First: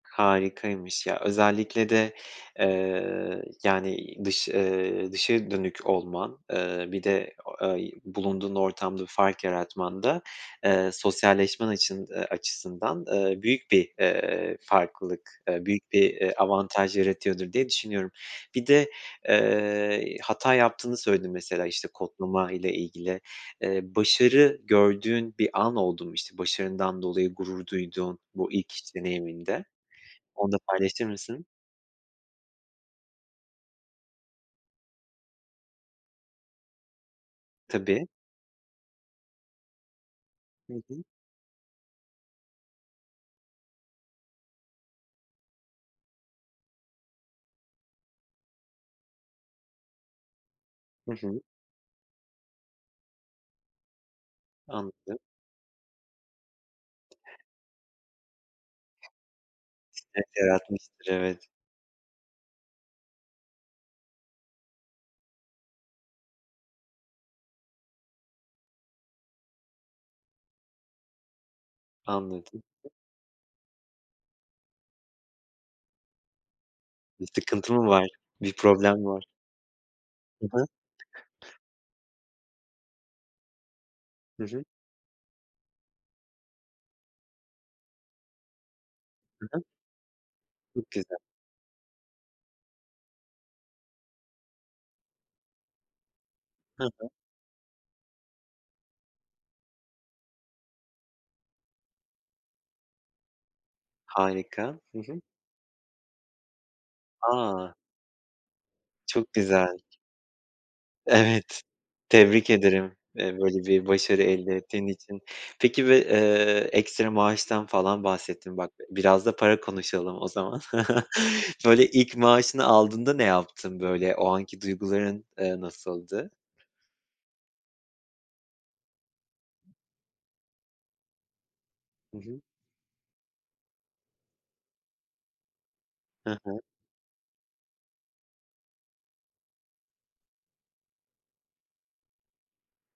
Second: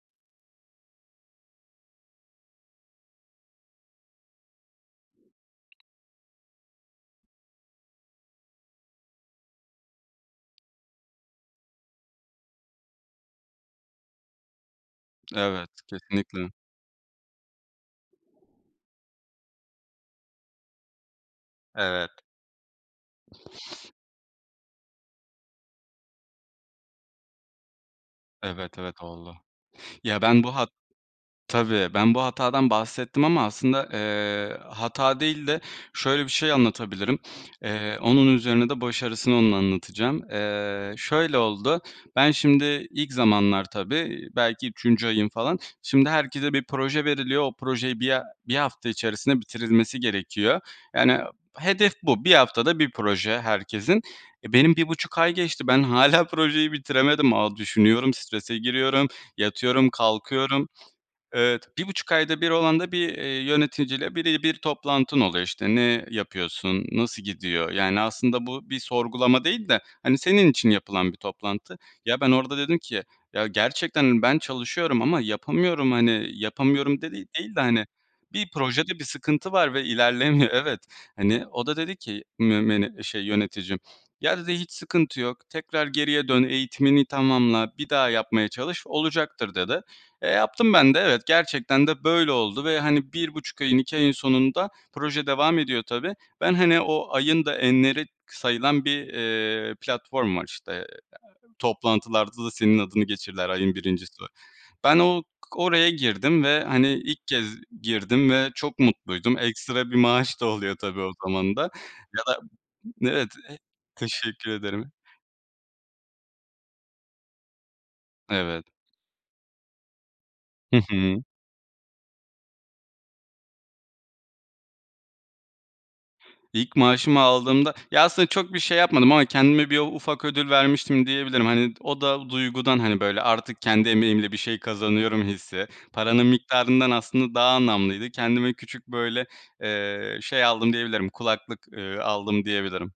Harikaymış ya, özellikle de, eee, yani, dış, eee, dışa dönük olman, eee, bir de o, eee, bulunduğun ortamda bir fark yaratman da, eee, sosyalleşmen açın, eee, açısından, eee, büyük bir, eee, farklılık, eee, Evet, büyük bir, eee, kesinlikle. avantaj yaratıyordur diye düşünüyorum. Bir de, eee, hata yaptığını söyledin mesela, işte, Evet. kodlama ile ilgili. Eee, başarı gördüğün bir an oldu mu, işte, başarından dolayı gurur duyduğun bu ilk Evet, iş evet, oldu. deneyiminde Ya ben onu bu da hat paylaşır mısın? tabii. Ben bu hatadan bahsettim ama aslında, eee, hata değil de, şöyle bir şey anlatabilirim. Eee, Tabii. onun üzerine de başarısını onun anlatacağım. Hı Eee, hı. şöyle oldu, ben şimdi ilk zamanlar tabii belki 3. ayım falan. Şimdi herkese bir proje veriliyor. O projeyi 1 ha 1 hafta içerisinde bitirilmesi gerekiyor. Hı Yani hı. hedef bu. 1 haftada 1 proje herkesin. Eee, benim 1.5 Anladım. ay geçti. Ben hâlâ projeyi bitiremedim. Aaa, düşünüyorum, strese giriyorum, Stres yatıyorum, kalkıyorum. yaratmıştır, evet. Evet, 1.5 ayda 1 olan da bir, eee, yöneticiyle bire bir toplantın oluyor, işte, ne yapıyorsun, nasıl gidiyor? Yani aslında bu bir sorgulama değil de, hani, senin için yapılan bir toplantı. Ya ben orada Anladım. dedim ki ya gerçekten hani, ben çalışıyorum ama yapamıyorum hani yapamıyorum de Bir değil de sıkıntı hani mı var, bir bir problem projede bir mi var? sıkıntı var ve Hı ilerlemiyor. hı. Evet. hani o da dedi ki mü şey, yöneticim "ya" Hı dedi hı. "Hiç sıkıntı yok, tekrar geriye dön, eğitimini tamamla, bir daha yapmaya çalış, Hı olacaktır." hı. dedi. Eee, yaptım Çok ben de. güzel. Evet, gerçekten de böyle oldu ve hani 1.5 ayın, 2 ayın sonunda proje devam ediyor tabii. Ben hani, Hı o hı. ayın da enleri k sayılan bir, eee, platform var, işte, eee, toplantılarda da senin adını geçirirler ayın 1.'si. Harika. Ben Hı hı. o k oraya girdim ve hani ilk kez A! girdim ve çok Çok mutluydum. güzel. Ekstra bir maaş da oluyor tabii o zaman da Evet. ya da Tebrik ederim, eee, Evet, e böyle bir başarı teşekkür elde ettiğin ederim. için. Peki bir, eee, ekstra maaştan falan bahsettin, Evet. bak biraz da para konuşalım o zaman. Hı hı. Böyle ilk maaşını aldığında ne yaptın böyle, o anki duyguların, eee, nasıldı? İlk maaşımı aldığımda, ya aslında çok bir şey yapmadım ama kendime bir u ufak ödül vermiştim diyebilirim. Hani, o I da hı. duygudan, hani, böyle, artık kendi emeğimle bir şey kazanıyorum hissi, paranın He he. miktarından aslında daha anlamlıydı. Kendime küçük böyle, eee, şey aldım diyebilirim kulaklık, eee, aldım diyebilirim.